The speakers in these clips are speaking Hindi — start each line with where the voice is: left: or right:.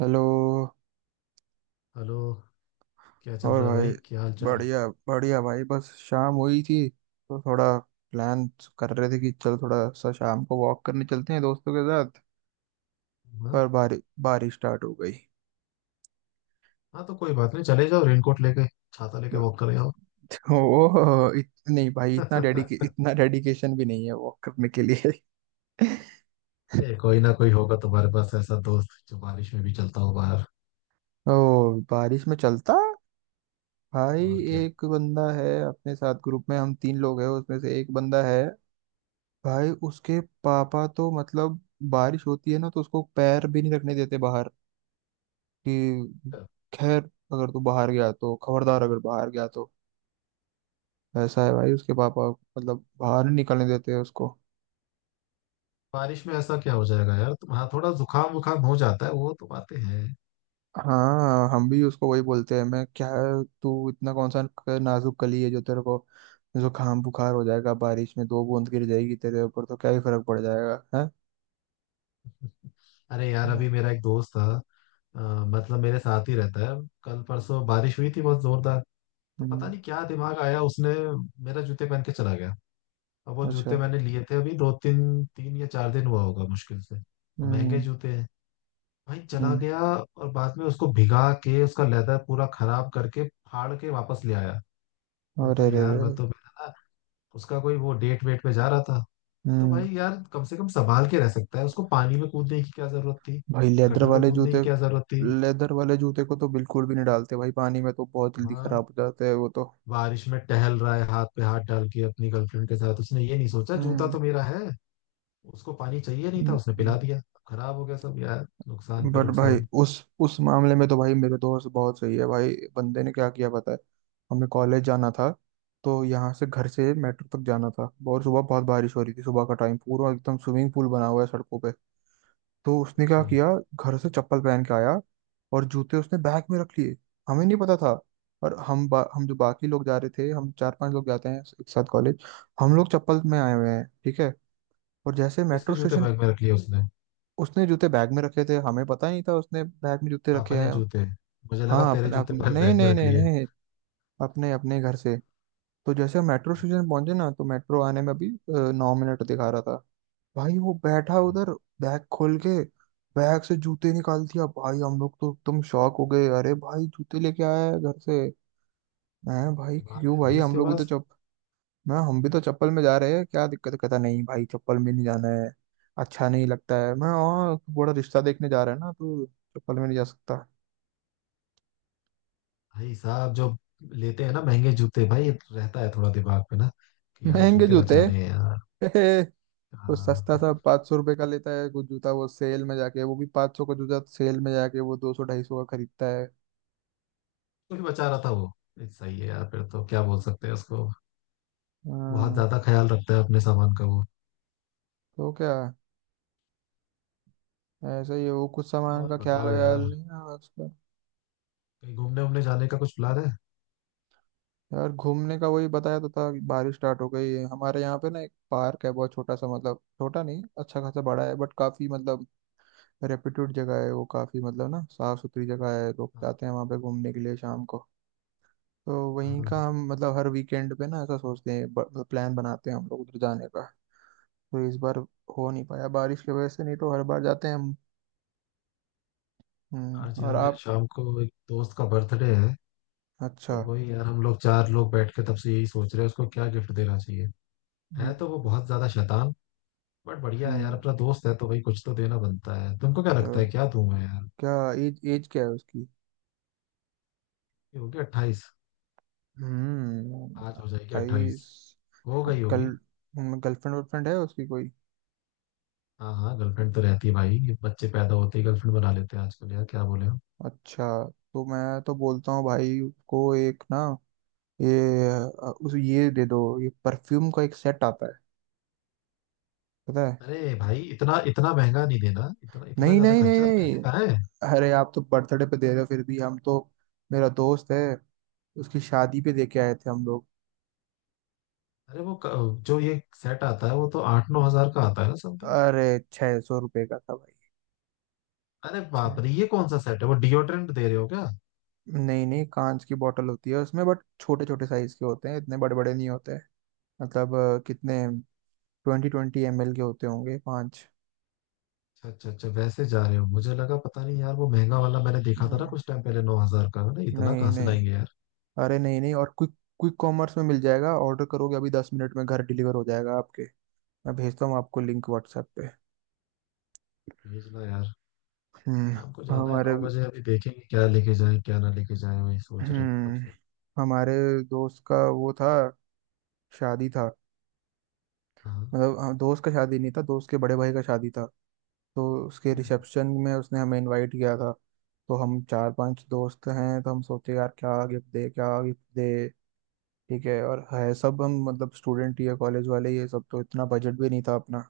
right: हेलो।
left: हेलो। क्या चल
right: और
left: रहा है
right: भाई,
left: भाई, क्या हाल चाल।
right: बढ़िया। बढ़िया भाई, बस शाम हुई थी तो थोड़ा प्लान कर रहे थे कि चल थोड़ा सा शाम को वॉक करने चलते हैं दोस्तों के साथ।
left: हाँ,
right: पर बारिश स्टार्ट हो गई
left: हाँ तो कोई बात नहीं, चले जाओ रेनकोट लेके, छाता लेके वॉक कर आओ।
right: तो नहीं भाई, इतना डेडिके इतना डेडिकेशन भी नहीं है वॉक करने के लिए।
left: ये कोई ना कोई होगा तुम्हारे पास ऐसा दोस्त जो बारिश में भी चलता हो बाहर।
right: ओ, बारिश में चलता भाई?
left: और क्या,
right: एक बंदा है अपने साथ, ग्रुप में हम 3 लोग हैं, उसमें से एक बंदा है भाई, उसके पापा तो मतलब बारिश होती है ना तो उसको पैर भी नहीं रखने देते बाहर कि खैर अगर तू बाहर गया तो खबरदार, अगर बाहर गया तो। ऐसा है भाई उसके पापा, मतलब बाहर नहीं निकलने देते हैं उसको।
left: बारिश में ऐसा क्या हो जाएगा यार तुम, हाँ थोड़ा जुकाम वुकाम हो जाता है, वो तो बातें हैं।
right: हाँ, हम भी उसको वही बोलते हैं, मैं क्या है तू इतना कौन सा नाजुक कली है जो तेरे को जुकाम बुखार हो जाएगा? बारिश में 2 बूंद गिर जाएगी तेरे ऊपर तो क्या ही फर्क पड़ जाएगा है?
left: अरे यार
right: तो
left: अभी मेरा एक दोस्त था, मतलब मेरे साथ ही रहता है। कल परसों बारिश हुई थी बहुत जोरदार। तो पता
right: हम्म।
left: नहीं क्या दिमाग आया उसने, मेरा जूते पहन के चला गया। अब वो
right: अच्छा।
left: जूते मैंने लिए थे अभी दो तीन तीन या चार दिन हुआ होगा मुश्किल से, और महंगे
right: हम्म।
left: जूते हैं भाई, चला
right: हम्म।
left: गया। और बाद में उसको भिगा के, उसका लेदर पूरा खराब करके, फाड़ के वापस ले आया। बोलता
right: अरे
left: है
right: रे
left: यार
right: रे।
left: मैं तो, मेरा ना उसका कोई वो डेट वेट पे जा रहा था। तो
right: हम्म।
left: भाई यार कम से कम संभाल के रह सकता है, उसको पानी में कूदने की क्या जरूरत थी,
right: भाई लेदर
left: गटर में
right: वाले
left: कूदने की
right: जूते,
left: क्या जरूरत थी।
right: लेदर वाले जूते को तो बिल्कुल भी नहीं डालते भाई पानी में, तो बहुत जल्दी
left: हाँ,
right: खराब हो जाते हैं वो तो।
left: बारिश में टहल रहा है हाथ पे हाथ डाल के अपनी गर्लफ्रेंड के साथ, उसने ये नहीं सोचा जूता
right: हम्म।
left: तो मेरा है। उसको पानी चाहिए नहीं था, उसने पिला दिया। खराब हो गया सब यार, नुकसान पे
right: बट भाई
left: नुकसान।
right: उस उस मामले में तो भाई मेरे दोस्त बहुत सही है, भाई बंदे ने क्या किया पता है? हमें कॉलेज जाना था, तो यहाँ से घर से मेट्रो तक जाना था, बहुत सुबह बहुत बारिश हो रही थी, सुबह का टाइम पूरा एकदम स्विमिंग पूल बना हुआ है सड़कों पे। तो उसने क्या
left: अच्छा,
right: किया, घर से चप्पल पहन के आया और जूते उसने बैग में रख लिए। हमें नहीं पता था, और हम जो बाकी लोग जा रहे थे, हम 4-5 लोग जाते हैं एक साथ कॉलेज, हम लोग चप्पल में आए हुए हैं, ठीक है। और जैसे
left: किसके
right: मेट्रो
left: जूते
right: स्टेशन,
left: बैग में रख लिए उसने,
right: उसने जूते बैग में रखे थे, हमें पता ही नहीं था उसने बैग में जूते रखे
left: अपने
right: हैं।
left: जूते? मुझे लगा
right: हाँ,
left: तेरे
right: अपने
left: जूते
right: अपने, नहीं
left: बैग में
right: नहीं
left: रख
right: नहीं
left: लिए।
right: नहीं, अपने अपने घर से। तो जैसे हम मेट्रो स्टेशन पहुंचे ना, तो मेट्रो आने में अभी 9 मिनट दिखा रहा था। भाई वो बैठा
left: अच्छा,
right: उधर बैग खोल के बैग से जूते निकाल दिया, भाई हम लोग तो एकदम शॉक हो गए, अरे भाई जूते लेके आया है घर से। मैं भाई,
left: दिमाग
right: क्यों
left: है
right: भाई,
left: भाई
right: हम
left: उसके
right: लोग भी तो
left: पास।
right: चप मैं हम भी तो चप्पल में जा रहे हैं, क्या दिक्कत है?" कहता नहीं भाई, चप्पल में नहीं जाना है, अच्छा नहीं लगता है, मैं और बड़ा रिश्ता देखने जा रहा है ना तो चप्पल में नहीं जा सकता।
left: भाई साहब जो लेते हैं ना महंगे जूते, भाई रहता है थोड़ा दिमाग पे ना, कि यार
right: महंगे
left: जूते
right: जूते।
left: बचाने हैं यार।
right: वो
left: हाँ।
right: सस्ता सा 500 रुपये का लेता है कुछ जूता, वो सेल में जाके, वो भी 500 का जूता सेल में जाके वो 200-250 का खरीदता है।
left: कुछ बचा रहा था वो, ये सही है यार, फिर तो क्या बोल सकते हैं उसको। बहुत
right: हाँ।
left: ज्यादा ख्याल रखता है अपने सामान का वो।
right: तो क्या, ऐसा ही है वो, कुछ सामान
left: और
right: का ख्याल
left: बताओ
right: व्याल
left: यार,
right: नहीं है उसका।
left: कहीं घूमने उमने जाने का कुछ प्लान है?
right: यार घूमने का वही बताया तो था कि बारिश स्टार्ट हो गई है। हमारे यहाँ पे ना एक पार्क है बहुत छोटा सा, मतलब छोटा नहीं, अच्छा खासा बड़ा है, बट काफी मतलब रेप्यूटेड जगह है वो, काफी मतलब ना साफ सुथरी जगह है, लोग जाते हैं वहाँ पे घूमने के लिए शाम को। तो वहीं
left: हाँ,
right: का हम मतलब हर वीकेंड पे ना ऐसा सोचते हैं, प्लान बनाते हैं हम लोग उधर जाने का। तो इस बार हो नहीं पाया बारिश की वजह से, नहीं तो हर बार जाते हैं हम।
left: आज
right: हम्म,
left: यार
right: और
left: मेरे
right: आप?
left: शाम को एक दोस्त का बर्थडे है।
right: अच्छा।
left: तो वही यार हम लोग चार लोग बैठ के तब से यही सोच रहे हैं उसको क्या गिफ्ट देना चाहिए। है
right: हम्म।
left: तो वो बहुत ज्यादा शैतान, बट बढ़िया है यार,
right: हम्म।
left: अपना दोस्त है तो भाई कुछ तो देना बनता है। तुमको क्या लगता
right: तो
left: है क्या दूं मैं यार।
right: क्या एज एज क्या है उसकी?
left: ये होगी 28,
right: हम्म,
left: आज हो जाएगी 28,
right: 28।
left: हो गई
right: गर्ल
left: होगी।
right: गर्लफ्रेंड वर्लफ्रेंड है उसकी कोई?
left: हाँ हाँ, गर्लफ्रेंड तो रहती है भाई, ये बच्चे पैदा होते ही गर्लफ्रेंड बना लेते हैं आजकल यार, क्या बोले हो।
right: अच्छा। तो मैं तो बोलता हूँ भाई उसको एक ना ये अ, उस ये दे दो, ये परफ्यूम का एक सेट आता है पता है।
left: अरे भाई इतना इतना महंगा नहीं देना, इतना इतना
right: नहीं
left: ज्यादा
right: नहीं नहीं
left: खर्चा,
right: नहीं,
left: पैसे कहाँ है।
right: अरे आप तो बर्थडे पे दे रहे हो, फिर भी हम तो, मेरा दोस्त है उसकी शादी पे दे के आए थे हम लोग।
left: अरे वो जो ये सेट आता है वो तो 8-9 हजार का आता है ना समथिंग।
right: अरे, 600 रुपये का था
left: अरे बाप
right: भाई।
left: रे, ये कौन सा सेट है, वो डिओड्रेंट दे रहे हो क्या?
right: नहीं नहीं, कांच की बोतल होती है उसमें, बट छोटे छोटे साइज के होते हैं, इतने बड़े बड़े नहीं होते। मतलब कितने, ट्वेंटी ट्वेंटी एम एल के होते होंगे, पाँच।
left: अच्छा अच्छा अच्छा, वैसे जा रहे हो। मुझे लगा पता नहीं यार, वो महंगा वाला मैंने देखा था ना
right: हम्म,
left: कुछ टाइम पहले 9 हजार का, मैंने इतना
right: नहीं
left: कहाँ से
right: नहीं।
left: लाएंगे यार।
right: अरे नहीं नहीं, और क्विक क्विक कॉमर्स में मिल जाएगा, ऑर्डर करोगे अभी, 10 मिनट में घर डिलीवर हो जाएगा आपके। मैं भेजता हूँ आपको लिंक व्हाट्सएप पे।
left: भेजना यार।
right: हम्म।
left: शाम को जाना है
right: हमारे,
left: 9 बजे, अभी देखेंगे क्या लेके जाए क्या ना लेके जाए, वही सोच रहे थे तब
right: हम्म,
left: से।
right: हमारे दोस्त का वो था, शादी था,
left: हाँ।
right: मतलब हाँ, दोस्त का शादी नहीं था, दोस्त के बड़े भाई का शादी था। तो उसके
left: हम्म,
right: रिसेप्शन में उसने हमें इनवाइट किया था, तो हम 4-5 दोस्त हैं, तो हम सोचे यार क्या गिफ्ट दे, क्या गिफ्ट दे, ठीक है, और है सब हम मतलब स्टूडेंट ही है कॉलेज वाले ये सब, तो इतना बजट भी नहीं था अपना।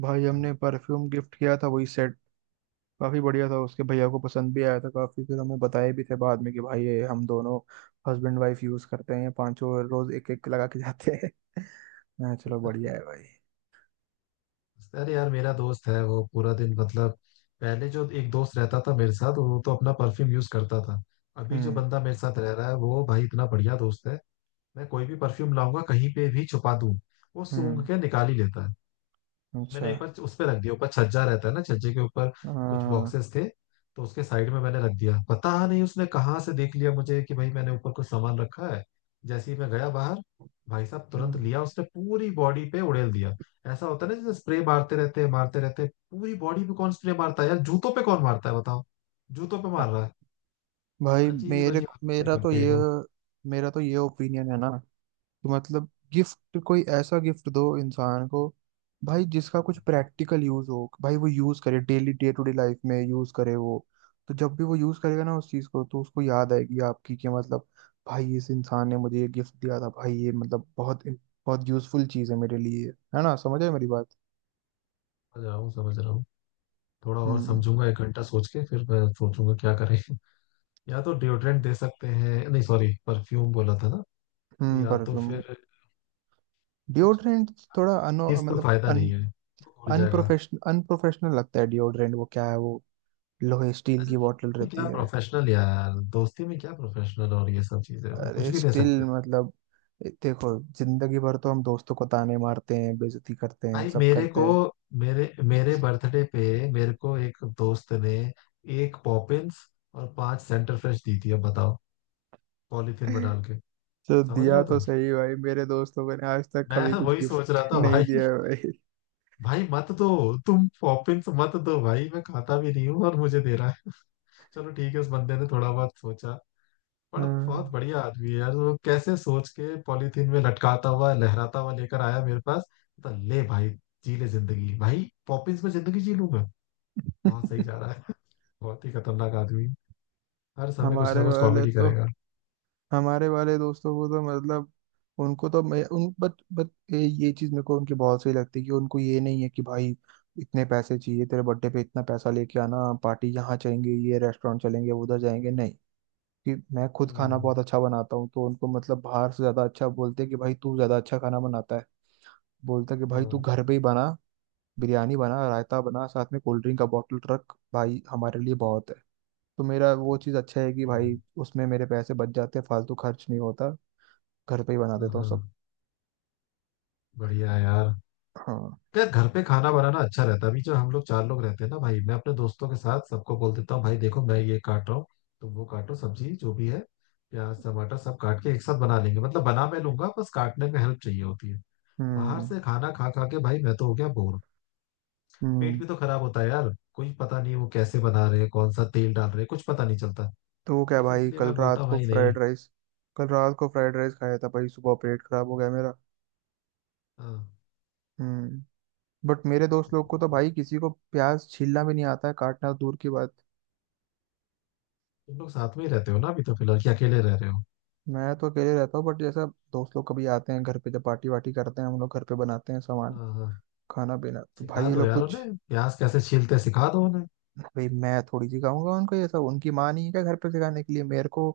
right: भाई हमने
left: हाँ।
right: परफ्यूम गिफ्ट किया था, वही सेट, काफी बढ़िया था, उसके भैया को पसंद भी आया था काफी, फिर हमें बताए भी थे बाद में कि भाई ये हम दोनों हस्बैंड वाइफ यूज करते हैं, पांचों रोज एक एक लगा के जाते हैं। हाँ, चलो बढ़िया है भाई।
left: अरे यार मेरा दोस्त है वो पूरा दिन मतलब, पहले जो एक दोस्त रहता था मेरे साथ वो तो अपना परफ्यूम यूज करता था। अभी जो
right: हम्म।
left: बंदा मेरे साथ रह रहा है वो भाई इतना बढ़िया दोस्त है, मैं कोई भी परफ्यूम लाऊंगा कहीं पे भी छुपा दूं, वो सूंघ
right: हम्म।
left: के निकाल ही लेता है।
right: अच्छा।
left: मैंने एक बार उस पे रख दिया, ऊपर छज्जा रहता है ना, छज्जे के ऊपर कुछ
right: हाँ।
left: बॉक्सेस थे, तो उसके साइड में मैंने रख दिया। पता नहीं उसने कहाँ से देख लिया मुझे कि भाई मैंने ऊपर कुछ सामान रखा है। जैसे ही मैं गया बाहर, भाई साहब तुरंत
right: हम्म।
left: लिया उसने, पूरी बॉडी पे उड़ेल दिया। ऐसा होता है ना जैसे स्प्रे मारते रहते हैं पूरी बॉडी पे, कौन स्प्रे मारता है यार, जूतों पे कौन मारता है बताओ, जूतों पे मार रहा है।
right: भाई
left: अजीब
right: मेरे
left: अजीब हरकतें
right: मेरा तो
left: करते हैं ये
right: ये
left: लोग।
right: मेरा तो ये ओपिनियन है ना, कि मतलब गिफ्ट कोई ऐसा गिफ्ट दो इंसान को भाई जिसका कुछ प्रैक्टिकल यूज हो, भाई वो यूज करे daily, day to day life में यूज करे वो। तो जब भी वो यूज करेगा ना उस चीज को तो उसको याद आएगी आपकी, कि मतलब भाई इस इंसान ने मुझे ये गिफ्ट दिया था, भाई ये मतलब बहुत बहुत यूजफुल चीज है मेरे लिए। है ना, समझ आए मेरी बात?
left: समझ रहा हूँ समझ रहा हूँ, थोड़ा और
right: हम्म।
left: समझूंगा, एक घंटा सोच के फिर मैं सोचूंगा क्या करें। या तो डिओड्रेंट दे सकते हैं, नहीं सॉरी परफ्यूम बोला था ना,
right: हम्म,
left: या तो
right: परफ्यूम,
left: फिर कुछ,
right: डिओड्रेंट, थोड़ा अनो
left: चीज तो फायदा नहीं
right: मतलब
left: है, वो भूल जाएगा।
right: अनप्रोफेशनल लगता है डिओड्रेंट। वो क्या है वो, लोहे स्टील
left: अरे
right: की बोतल
left: दोस्ती में क्या
right: रहती है।
left: प्रोफेशनल यार, दोस्ती में क्या प्रोफेशनल, और ये सब चीजें कुछ
right: अरे
left: भी दे
right: स्टील
left: सकते हैं।
right: मतलब, देखो जिंदगी भर तो हम दोस्तों को ताने मारते हैं, बेइज्जती करते हैं,
left: भाई
right: सब
left: मेरे
right: करते
left: को,
right: हैं।
left: मेरे मेरे बर्थडे पे मेरे को एक दोस्त ने एक पॉपिंस और पांच सेंटर फ्रेश दी थी, अब बताओ, पॉलीथिन में डाल के।
right: तो
left: समझ रहे
right: दिया
left: हो
right: तो
left: तुम,
right: सही, भाई मेरे दोस्तों ने आज तक
left: मैं
right: कभी कुछ
left: वही सोच
right: गिफ्ट
left: रहा था
right: नहीं
left: भाई,
right: दिया है भाई।
left: भाई मत दो, तुम पॉपिंस मत दो भाई, मैं खाता भी नहीं हूँ और मुझे दे रहा है। चलो ठीक है, उस बंदे ने थोड़ा बहुत सोचा, पर
right: हाँ।
left: बहुत बढ़िया आदमी है यार, वो कैसे सोच के पॉलीथीन में लटकाता हुआ लहराता हुआ लेकर आया मेरे पास। तो ले भाई, जी ले जिंदगी, भाई पॉपिंस में जिंदगी जी लूं मैं। बहुत सही जा रहा है। बहुत ही खतरनाक आदमी, हर समय कुछ ना
right: हमारे
left: कुछ
right: वाले
left: कॉमेडी
right: तो
left: करेगा।
right: हमारे वाले दोस्तों को तो मतलब, उनको तो मैं उन बट ये चीज मेरे को उनकी बहुत सही लगती है, कि उनको ये नहीं है कि भाई इतने पैसे चाहिए तेरे बर्थडे पे, इतना पैसा लेके आना, पार्टी यहाँ चलेंगे, ये रेस्टोरेंट चलेंगे, उधर जाएंगे, नहीं। कि मैं खुद खाना
left: हम्म,
right: बहुत अच्छा बनाता हूँ, तो उनको मतलब बाहर से ज्यादा अच्छा, बोलते हैं कि भाई तू ज्यादा अच्छा खाना बनाता है, बोलता है कि भाई तू
left: हाँ
right: घर पे ही बना, बिरयानी बना, रायता बना, साथ में कोल्ड ड्रिंक का बॉटल रख, भाई हमारे लिए बहुत है। तो मेरा वो चीज़ अच्छा है कि
left: सही है।
right: भाई, उसमें मेरे पैसे बच जाते हैं, फालतू खर्च नहीं होता, घर पे ही बना
left: हाँ
right: देता हूँ
left: हाँ,
right: सब।
left: बढ़िया है यार।
right: हाँ।
left: यार घर पे खाना बनाना अच्छा रहता है। अभी जो हम लोग चार लोग रहते हैं ना भाई, मैं अपने दोस्तों के साथ सबको बोल देता हूँ भाई देखो मैं ये काट रहा हूँ, तुम वो काटो, सब्जी जो भी है, प्याज टमाटर सब काट के एक साथ बना लेंगे, मतलब बना मैं लूंगा बस काटने में हेल्प चाहिए होती है। बाहर
right: हम्म।
left: से खाना खा खा के भाई मैं तो हो गया बोर, पेट
right: हम्म,
left: भी तो खराब होता है यार। कोई पता नहीं वो कैसे बना रहे हैं, कौन सा तेल डाल रहे हैं, कुछ पता नहीं चलता।
right: तो क्या
left: बस
right: भाई
left: इसलिए
right: कल
left: मैं बोलता
right: रात
left: हूँ,
right: को
left: भाई नहीं।
right: फ्राइड राइस कल रात को फ्राइड राइस खाया था भाई, सुबह पेट खराब हो गया मेरा।
left: हाँ,
right: हम्म। बट मेरे दोस्त लोग को तो भाई किसी को प्याज छीलना भी नहीं आता है, काटना दूर की बात।
left: तुम लोग साथ में ही रहते हो ना अभी तो, फिलहाल कि अकेले रह रहे हो।
right: मैं तो अकेले रहता हूँ, बट जैसा दोस्त लोग कभी आते हैं घर पे, जब पार्टी वार्टी करते हैं हम लोग, घर पे बनाते हैं सामान,
left: हाँ हाँ,
right: खाना पीना, तो भाई
left: सिखा
right: ये
left: दो
right: लोग
left: यार
right: कुछ।
left: उन्हें प्याज कैसे छीलते हैं, सिखा दो उन्हें।
right: भाई मैं थोड़ी सिखाऊंगा उनको ये सब, उनकी माँ नहीं है क्या घर पे सिखाने के लिए? मेरे को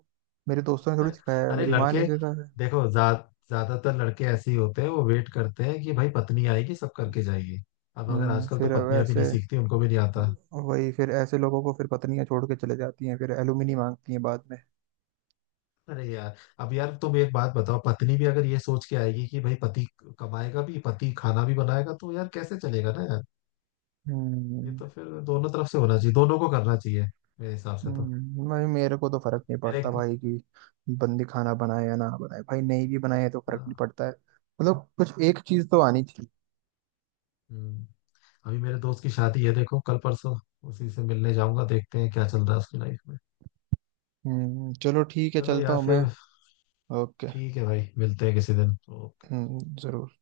right: मेरे दोस्तों ने थोड़ी सिखाया है,
left: अरे
right: मेरी माँ
left: लड़के,
right: ने सिखाया है।
left: देखो जा, ज्यादातर लड़के ऐसे ही होते हैं, वो वेट करते हैं कि भाई पत्नी आएगी सब करके जाएगी। अब अगर
right: हम्म,
left: आजकल तो
right: फिर
left: पत्नियां भी
right: वैसे
left: नहीं सीखती, उनको भी नहीं आता।
right: वही फिर ऐसे लोगों को फिर पत्नियां छोड़ के चले जाती हैं, फिर एलुमनी मांगती हैं बाद में।
left: अरे यार, अब यार तुम एक बात बताओ, पत्नी भी अगर ये सोच के आएगी कि भाई पति कमाएगा भी पति खाना भी बनाएगा तो यार कैसे चलेगा ना यार। ये
right: हम्म।
left: तो फिर दोनों तरफ से होना चाहिए, दोनों को करना चाहिए, मेरे हिसाब से तो।
right: भाई मेरे को तो फर्क नहीं
left: मेरे
right: पड़ता
left: एक,
right: भाई, कि बंदी खाना बनाए या ना बनाए, भाई नहीं भी बनाए तो फर्क नहीं
left: हाँ,
right: पड़ता है। मतलब कुछ एक चीज तो आनी चाहिए।
left: हम्म, अभी मेरे दोस्त की शादी है देखो कल परसों, उसी से मिलने जाऊंगा, देखते हैं क्या चल रहा है उसकी लाइफ में।
right: हम्म, चलो ठीक है,
left: चलो
right: चलता
left: यार
right: हूँ मैं।
left: फिर,
right: ओके।
left: ठीक है भाई, मिलते हैं किसी दिन तो।
right: हम्म, जरूर।